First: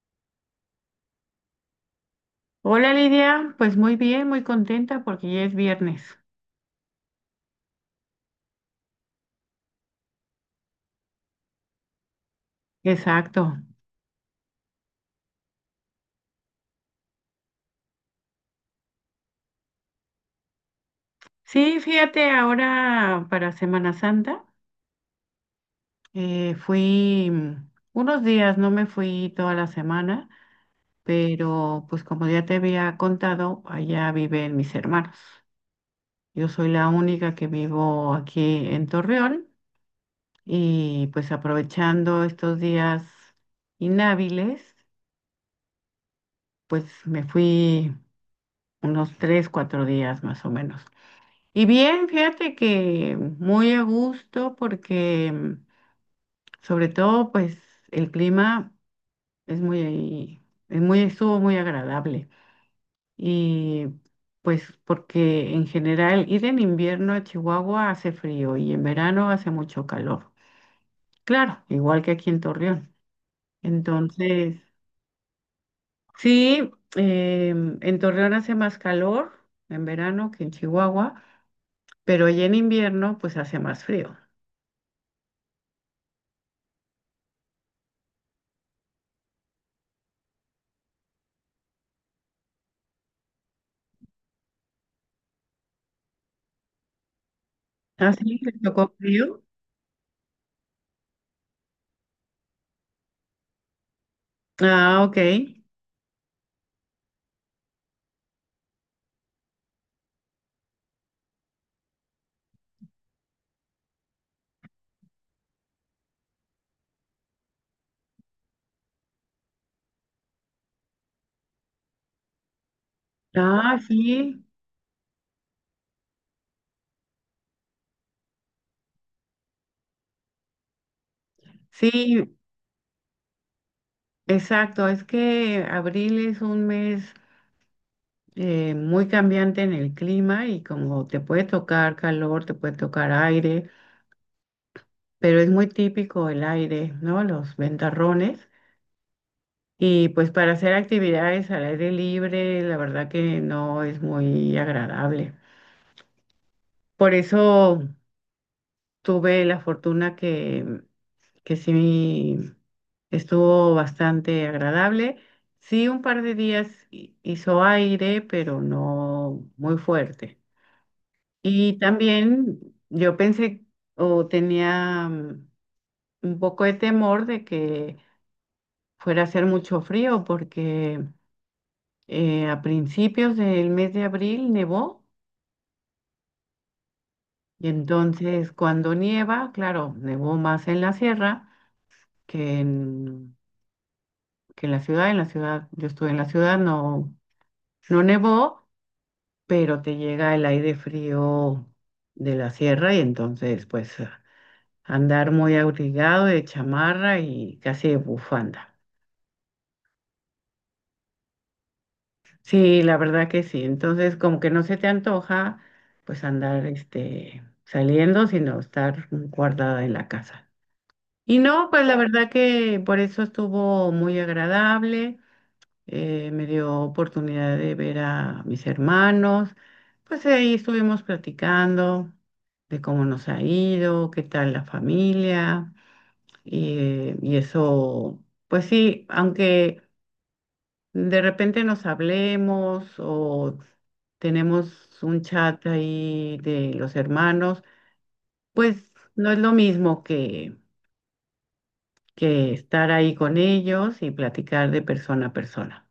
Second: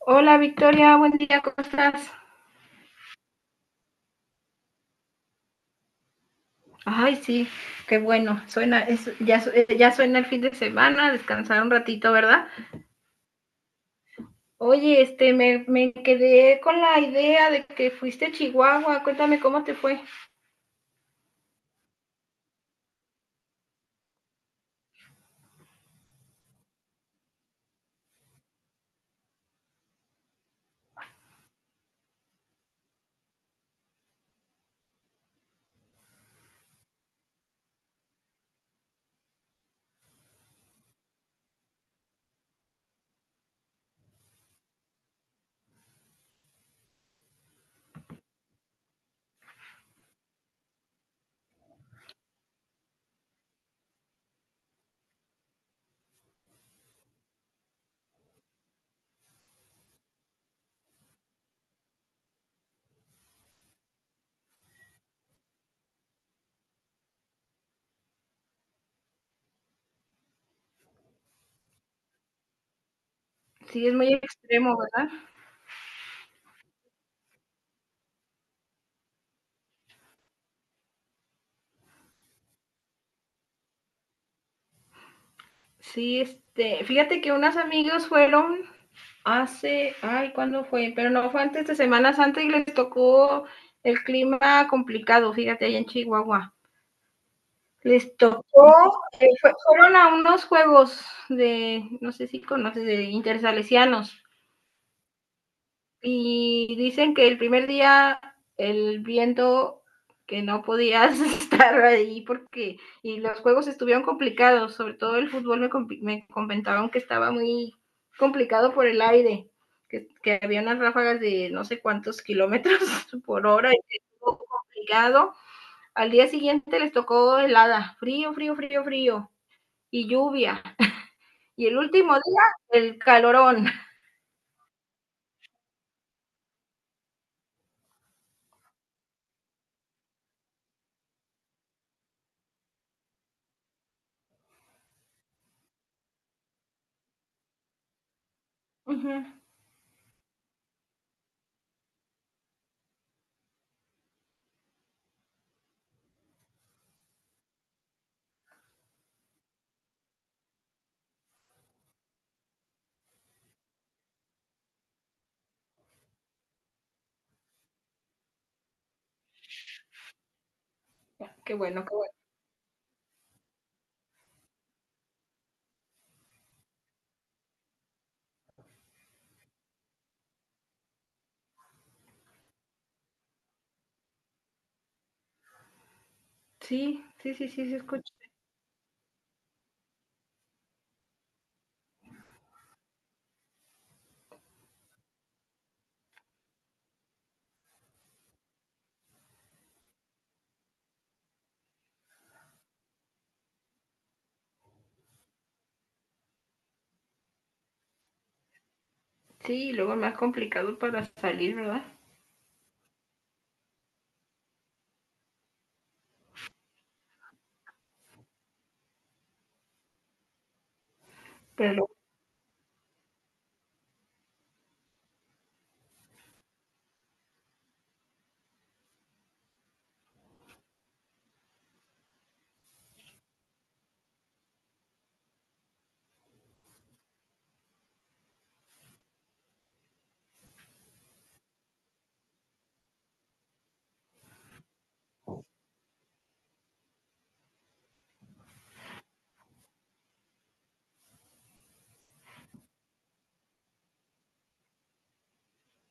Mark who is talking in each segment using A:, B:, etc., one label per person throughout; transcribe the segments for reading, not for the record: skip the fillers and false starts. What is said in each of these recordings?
A: Hola Victoria, buen día, ¿cómo estás?
B: Hola Lidia, pues muy bien, muy contenta porque ya es viernes.
A: Ay, sí, qué bueno, suena, ya suena el fin de semana, descansar un ratito, ¿verdad?
B: Exacto.
A: Oye, me quedé con la idea de que fuiste a Chihuahua, cuéntame cómo te fue.
B: Sí, fíjate, ahora para Semana Santa fui unos días, no me fui toda la semana, pero pues como ya te había contado, allá viven mis hermanos. Yo soy la única que vivo aquí en Torreón y pues aprovechando estos días inhábiles, pues me fui unos tres, cuatro días más o menos. Y bien, fíjate que muy a gusto porque sobre todo pues el clima es muy, es muy, estuvo muy agradable. Y pues porque en general ir en invierno a Chihuahua hace frío y en verano hace mucho calor. Claro, igual que aquí en Torreón.
A: Sí, es muy
B: Entonces,
A: extremo, ¿verdad?
B: sí, en Torreón hace más calor en verano que en Chihuahua, pero ya en invierno pues hace más frío.
A: Sí, este, fíjate que unas amigos fueron hace, ay, ¿cuándo fue? Pero no fue antes de Semana Santa y les tocó el clima complicado, fíjate, allá en Chihuahua. Les
B: ¿Así? ¿Te
A: tocó,
B: tocó frío?
A: fueron a unos juegos de, no sé si conoces, de intersalesianos.
B: Ah, ok.
A: Y dicen que el primer día el viento que no podías estar ahí porque y los juegos estuvieron complicados, sobre todo el me comentaron que estaba muy complicado por el aire, que había unas ráfagas de no sé cuántos kilómetros por hora
B: Ah,
A: y
B: sí,
A: estuvo complicado. Al día siguiente les tocó helada, frío, frío, frío, frío y lluvia. Y el último
B: sí,
A: día, el calorón.
B: exacto. Es que abril es un mes muy cambiante en el clima y como te puede tocar calor, te puede tocar aire, pero es muy típico el aire, ¿no? Los ventarrones.
A: Ujú.
B: Y pues para hacer actividades al aire libre, la verdad que no es muy agradable. Por eso tuve la fortuna que sí estuvo bastante agradable. Sí, un par de días hizo aire, pero no muy fuerte.
A: Qué
B: Y
A: bueno, qué bueno.
B: también yo pensé o tenía un poco de temor de que fuera a hacer mucho frío porque a principios del mes de abril nevó
A: Sí, sí, sí,
B: y
A: sí, se escucha.
B: entonces cuando nieva, claro, nevó más en la sierra que en, que en la ciudad. En la ciudad, yo estuve en la ciudad, no, no nevó, pero te llega el aire frío de la sierra y entonces pues andar muy abrigado de chamarra y casi de bufanda.
A: Sí, y luego más complicado para salir, ¿verdad?
B: Sí, la verdad que sí. Entonces como que no se te antoja pues andar este saliendo, sino estar guardada en la casa. Y no, pues
A: Pero
B: la claro, verdad que por eso estuvo muy agradable. Eh, me dio oportunidad de ver a mis hermanos. Pues ahí estuvimos platicando de cómo nos ha ido, qué tal la familia. Y eso, pues sí, aunque de repente nos hablemos o tenemos un chat ahí de los hermanos, pues no es lo mismo que estar ahí con ellos y platicar de persona a persona.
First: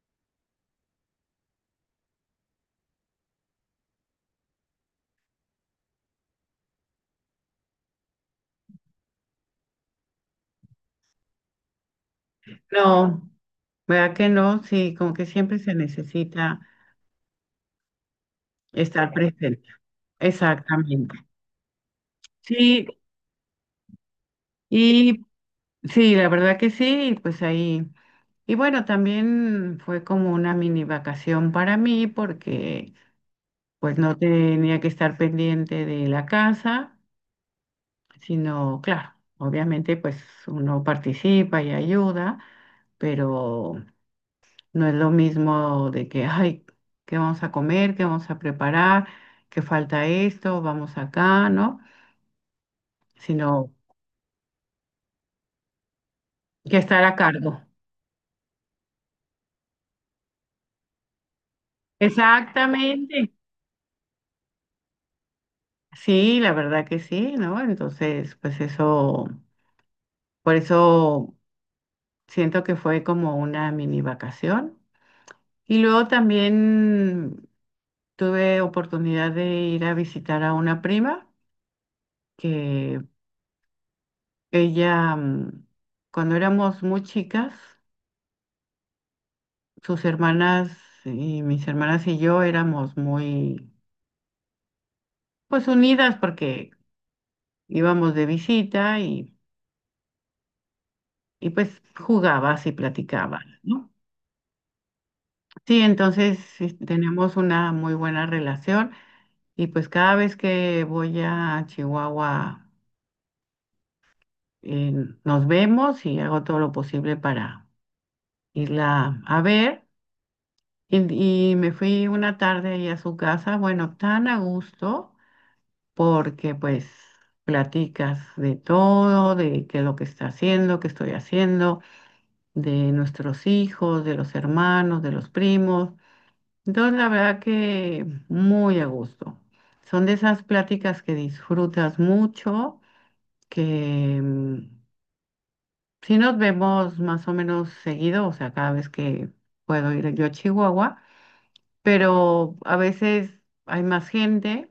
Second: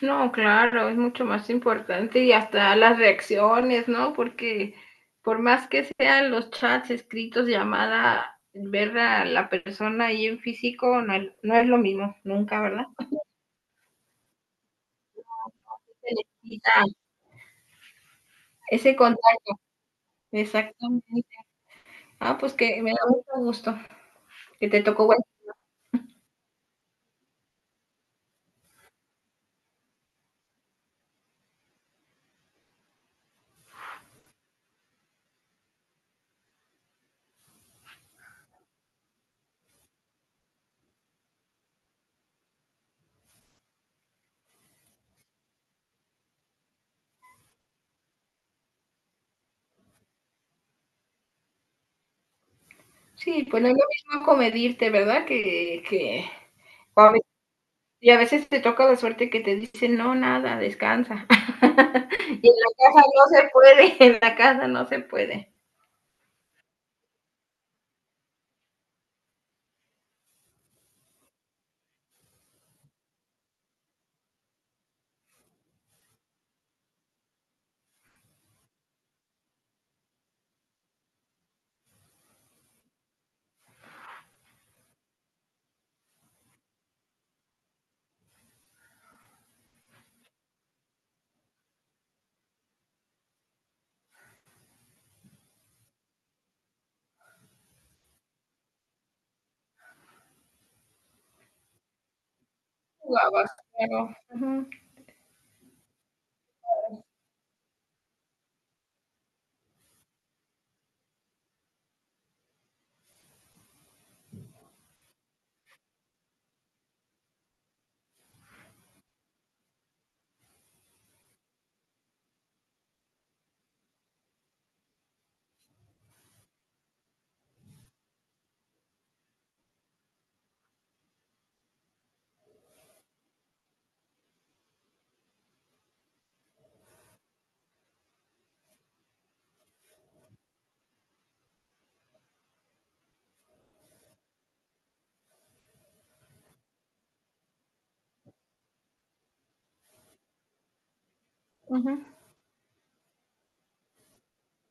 A: no, claro, es mucho más importante y hasta las reacciones, ¿no? Porque por más que sean los chats escritos, llamada, ver a la persona ahí en físico no, no es lo mismo, nunca, ¿verdad?
B: No, ¿verdad que no? Sí, como que siempre se
A: Se
B: necesita
A: necesita ese
B: estar
A: contacto,
B: presente. Exactamente.
A: exactamente. Ah, pues que
B: Sí,
A: me da mucho gusto que te tocó.
B: y sí, la verdad que sí, y pues ahí. Y bueno, también fue como una mini vacación para mí porque pues no tenía que estar pendiente de la casa, sino, claro, obviamente pues uno participa y ayuda, pero no es lo mismo de que, ay, ¿qué vamos a comer? ¿Qué vamos a preparar? ¿Qué falta esto? Vamos acá, ¿no?
A: Sí, pues no
B: Sino
A: es lo mismo comedirte, ¿verdad? Que
B: que
A: o
B: estar
A: a
B: a
A: veces
B: cargo.
A: y a veces te toca la suerte que te dicen: "No, nada, descansa". Y en la casa
B: Exactamente.
A: no se puede, en la casa no se puede.
B: Sí, la verdad que sí, ¿no? Entonces, pues eso, por eso siento que fue como una mini vacación. Y luego también tuve oportunidad de ir a visitar a una prima que ella, cuando éramos muy chicas, sus hermanas y mis hermanas y yo éramos muy, pues unidas porque íbamos de visita y pues jugabas y platicabas,
A: Jugabas,
B: ¿no?
A: claro. Ujú,
B: Sí, entonces sí, tenemos una muy buena relación y pues cada vez que voy a Chihuahua eh, nos vemos y hago todo lo posible para irla a ver. Y me fui una tarde ahí a su casa, bueno, tan a gusto, porque pues platicas de todo, de qué es lo que está haciendo, qué estoy haciendo, de nuestros hijos, de los hermanos, de los primos. Entonces, la verdad que muy a gusto. Son de esas pláticas que disfrutas mucho, que sí nos vemos más o menos seguido, o sea, cada vez que puedo ir yo a Chihuahua,
A: ujú.
B: pero a veces hay más gente,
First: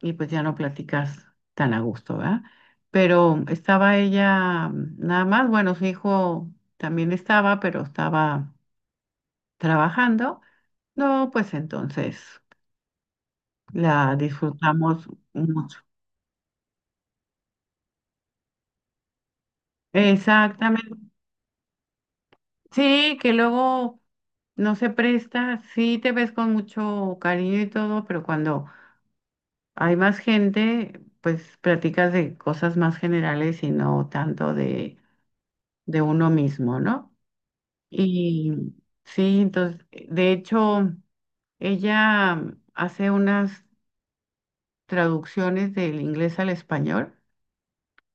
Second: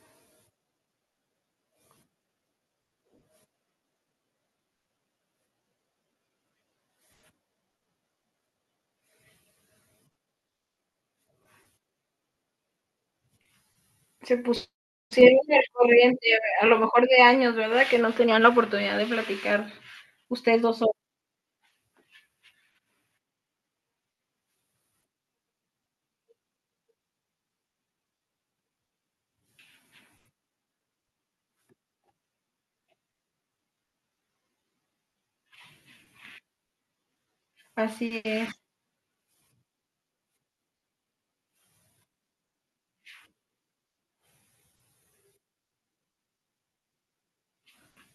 B: y pues ya no platicas tan a gusto, ¿verdad? Pero estaba ella nada más, bueno, su hijo también estaba, pero estaba trabajando. No, pues entonces la
A: Se
B: disfrutamos
A: pusieron al
B: mucho.
A: corriente, a lo mejor de años, ¿verdad? Que no tenían la oportunidad de platicar ustedes dos solos.
B: Exactamente. Sí, que luego no se presta, sí te ves con mucho cariño y todo, pero cuando hay más gente, pues platicas de cosas más generales y no tanto de uno mismo, ¿no?
A: Así es.
B: Y sí, entonces, de hecho, ella hace unas traducciones del inglés al español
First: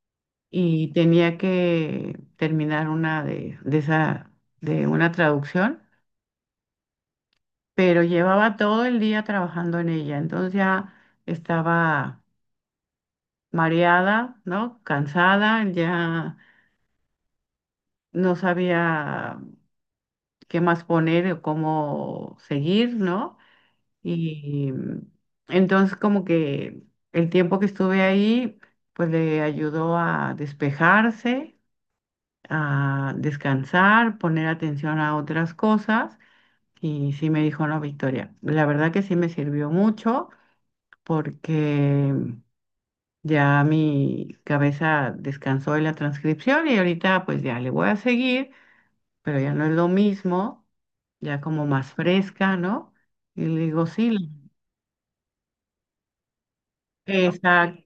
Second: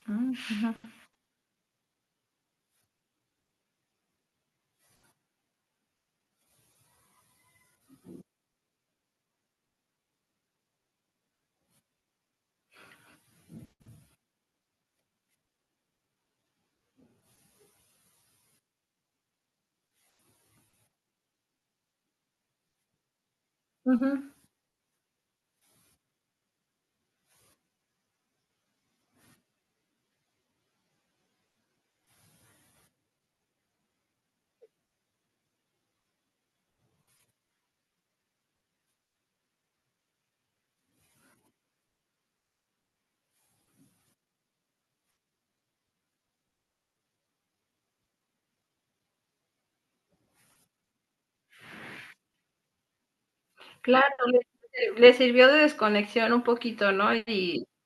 A: Mm,
B: y tenía que terminar una de esa, de una traducción, pero llevaba todo el día trabajando en ella, entonces ya estaba mareada, ¿no? Cansada, ya no sabía qué más poner o cómo seguir, ¿no?
A: ujú.
B: Y entonces como que el tiempo que estuve ahí, pues le ayudó a despejarse, a descansar, poner atención a otras cosas. Y sí me dijo, no, Victoria, la verdad que sí me sirvió mucho porque ya mi cabeza descansó de la transcripción y ahorita pues ya le voy a seguir, pero ya no es lo mismo, ya como más fresca, ¿no? Y le digo,
A: Claro,
B: sí, la-
A: le les sirvió de desconexión un poquito, ¿no? Y
B: Exacto.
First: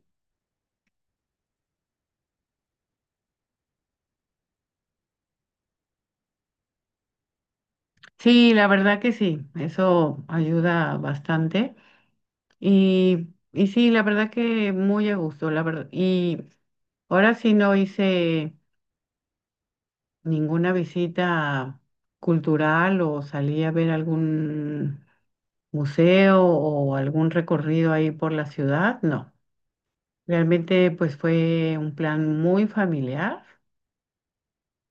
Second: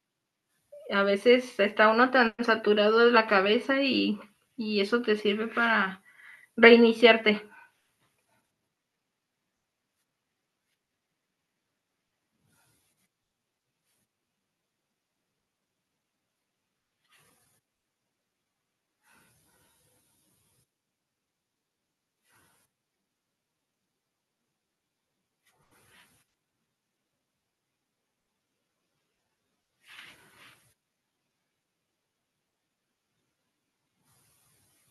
A: a veces está uno tan saturado de la cabeza y eso te sirve para reiniciarte.
B: Sí, la verdad que sí, eso ayuda bastante. Y sí, la verdad que muy a gusto, la verdad. Y ahora sí no hice ninguna visita cultural o salí a ver algún museo o algún recorrido ahí por la ciudad, no. Realmente pues fue un plan muy familiar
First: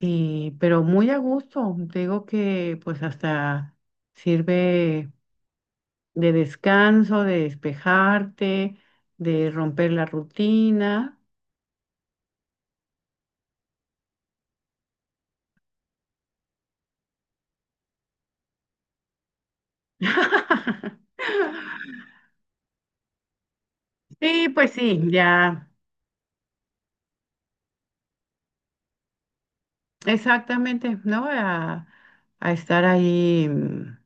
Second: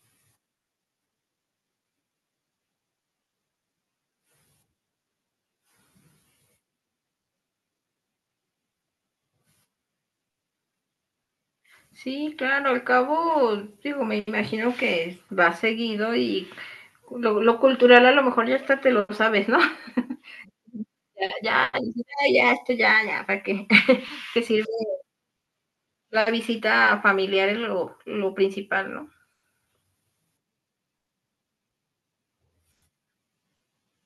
B: y pero muy a gusto. Te digo que pues hasta sirve de descanso, de despejarte, de romper la rutina.
A: Sí, claro, al cabo, digo, me imagino que va seguido y lo cultural a lo mejor ya hasta te lo sabes, ¿no? Ya, ya, ya, ya, esto ya, ya, para que
B: Sí,
A: sirve
B: pues sí, ya,
A: la visita familiar es lo principal, ¿no?
B: exactamente, ¿no? A estar ahí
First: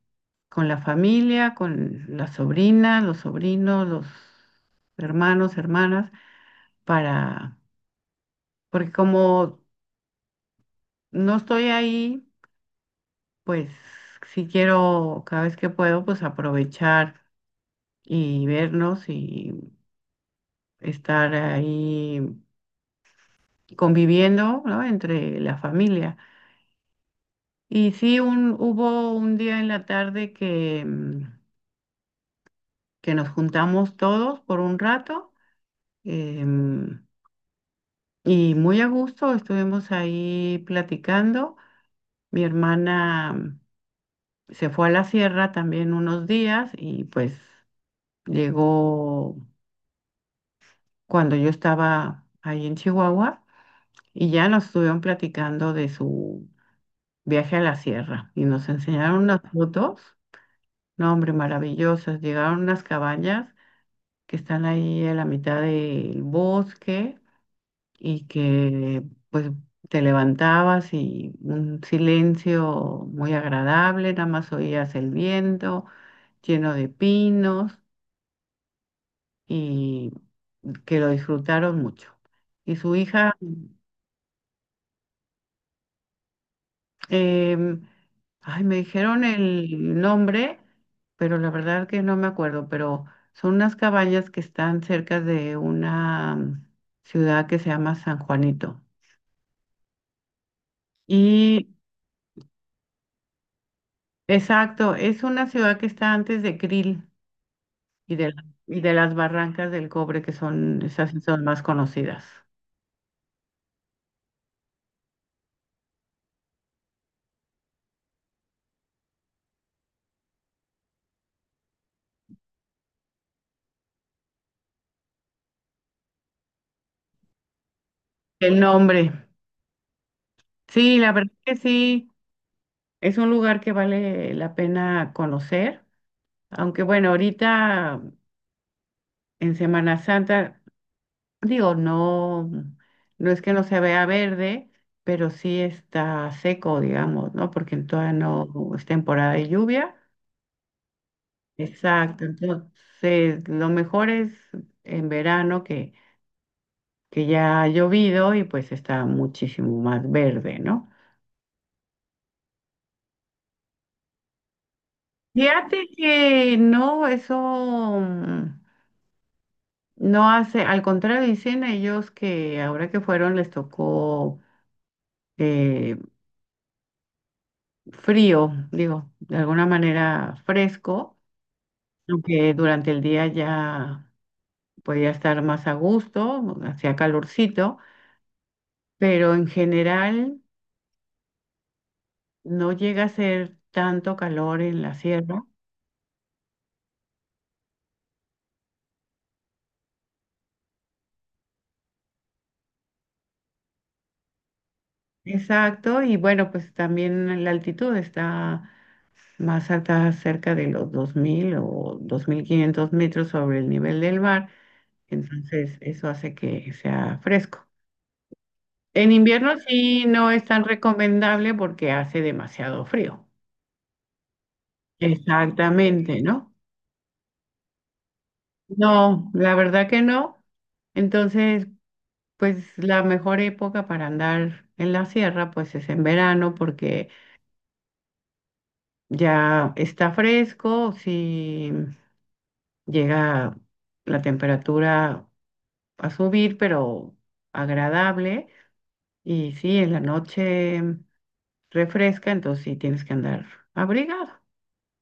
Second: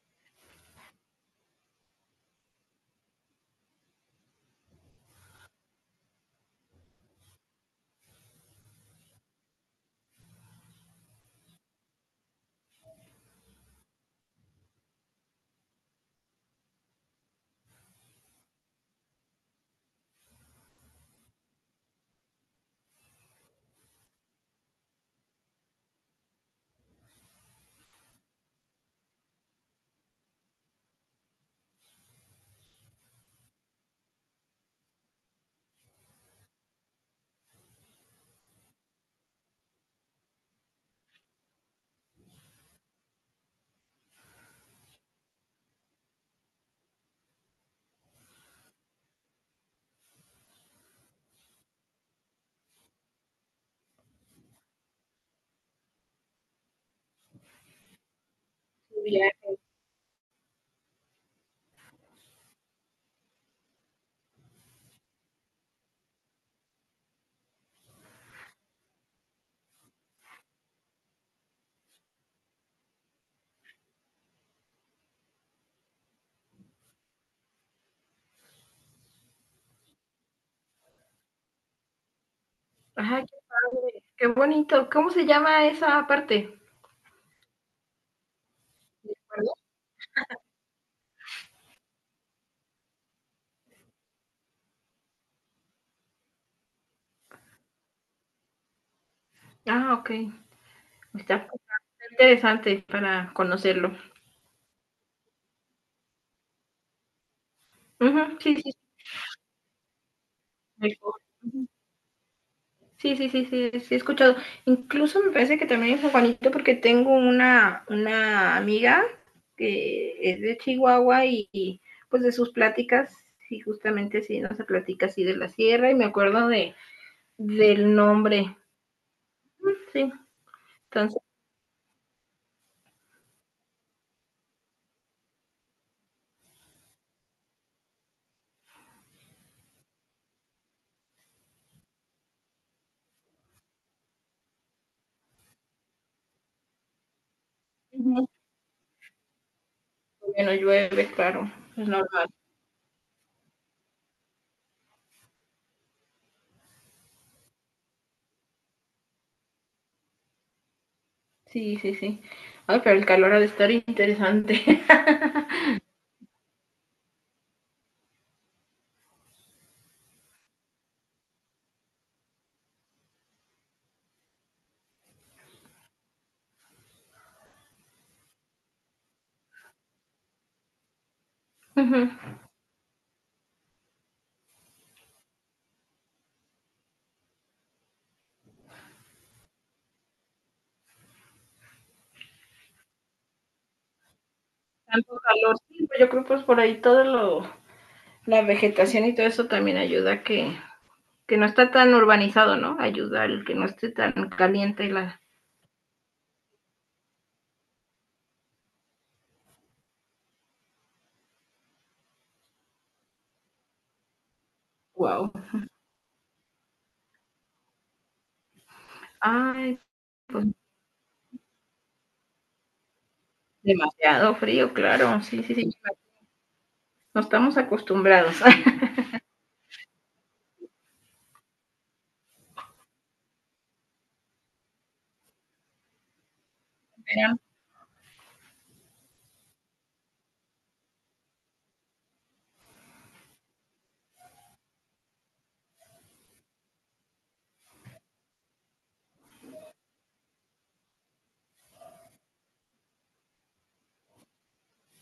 B: con la familia, con las sobrinas, los sobrinos, los hermanos, hermanas, para, porque como no estoy ahí, pues si quiero, cada vez que puedo, pues aprovechar y vernos y estar ahí conviviendo, ¿no? Entre la familia. Y sí, un, hubo un día en la tarde que, que nos juntamos todos por un rato em, y muy a gusto estuvimos ahí platicando. Mi hermana se fue a la sierra también unos días y pues llegó cuando yo estaba ahí en Chihuahua y ya nos estuvieron platicando de su viaje a la sierra y nos enseñaron unas fotos. No, hombre, maravillosas. Llegaron unas cabañas que están ahí en la mitad del bosque y que pues te levantabas y un silencio muy agradable, nada más oías el viento lleno de pinos y que lo disfrutaron mucho. Y su
A: Ajá,
B: hija
A: qué padre, qué bonito. ¿Cómo se llama esa parte?
B: Em, ay, me dijeron el nombre, pero la verdad que no me acuerdo, pero son unas cabañas que están cerca de una ciudad que se llama San Juanito.
A: Ah, ok. Está
B: Y
A: interesante para conocerlo.
B: exacto, es una ciudad que está antes de Krill y de,
A: Ujú,
B: la-
A: sí, sí,
B: y de las Barrancas del Cobre, que son
A: sí.
B: esas sí son más conocidas.
A: Sí, sí, sí, sí, sí, he escuchado. Incluso me parece que también es San Juanito porque tengo una amiga que es de Chihuahua pues de sus pláticas, sí, justamente sí, nos platica así de la sierra y me acuerdo de del nombre.
B: El nombre.
A: Sí,
B: Sí, la
A: entonces,
B: verdad que sí, es un lugar que vale la pena conocer, aunque bueno, ahorita en Semana Santa digo, no, no es que no se vea verde, pero sí está seco, digamos, ¿no? Porque todavía
A: ujú,
B: no es temporada de lluvia.
A: bueno, llueve, claro, es
B: Exacto.
A: normal.
B: Entonces, lo mejor es en verano que ya ha llovido y pues está muchísimo más verde, ¿no?
A: Sí, sí, sí. Ay, pero el calor ha de estar interesante.
B: Fíjate que no, eso mm, no hace, al contrario, dicen ellos que ahora que fueron les tocó eh, frío, digo, de alguna manera fresco,
A: Ujú.
B: aunque durante el día ya podía estar más a gusto, hacía calorcito, pero en general no llega a ser tanto calor en la
A: Tanto
B: sierra.
A: calor. Sí, pues, yo creo pues por ahí todo lo, la vegetación y todo eso también ayuda a que no está tan urbanizado, ¿no? Ayuda al que no esté tan caliente la.
B: Exacto, y bueno, pues también la altitud está más alta, cerca de los 2000 o 2500 metros sobre el nivel del mar,
A: Wow.
B: entonces eso hace que sea fresco. En invierno
A: Ay,
B: sí no es
A: pues
B: tan recomendable porque hace demasiado frío.
A: demasiado frío, claro. Sí, sí, sí.
B: Exactamente, ¿no?
A: No estamos acostumbrados.
B: No, la verdad que no. Entonces, pues la mejor época para andar en la sierra, pues es en verano porque ya está fresco, si llega la temperatura a subir, pero agradable. Y sí, en la noche refresca, entonces sí tienes que andar abrigado.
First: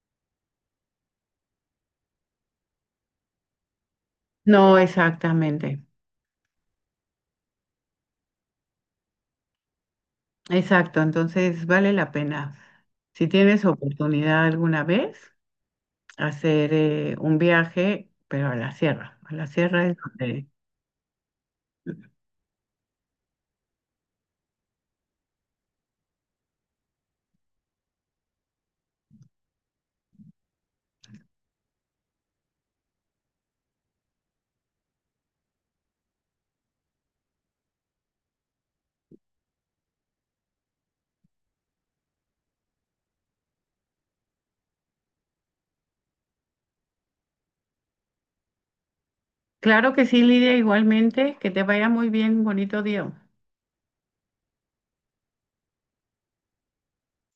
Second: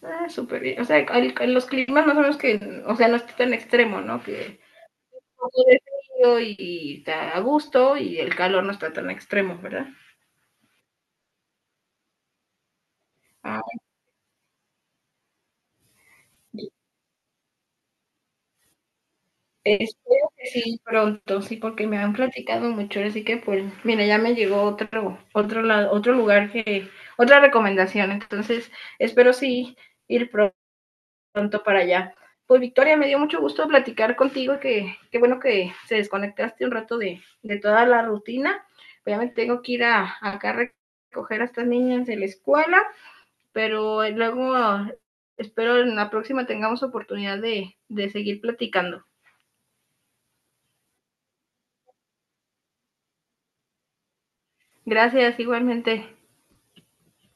A: Ah, súper bien. O sea, los climas más o menos que, o sea, no está tan extremo, ¿no? Que
B: No,
A: un poco de
B: exactamente.
A: frío y está a gusto y el calor no está tan extremo, ¿verdad?
B: Exacto, entonces vale la pena. Si
A: Ah,
B: tienes oportunidad alguna vez, hacer un viaje, pero a la sierra. A la sierra es
A: espero que
B: donde...
A: sí pronto, sí, porque me han platicado mucho, así que pues, mira, ya me llegó otro lugar que, otra recomendación, entonces espero sí ir pronto para allá. Pues Victoria, me dio mucho gusto platicar contigo, que qué bueno que se desconectaste un rato de toda la rutina. Obviamente tengo que ir a, acá a recoger a estas niñas de la escuela, pero luego espero en la próxima tengamos oportunidad de seguir platicando.
B: Claro que sí, Lidia, igualmente. Que te vaya muy bien. Bonito día.
A: Gracias, igualmente.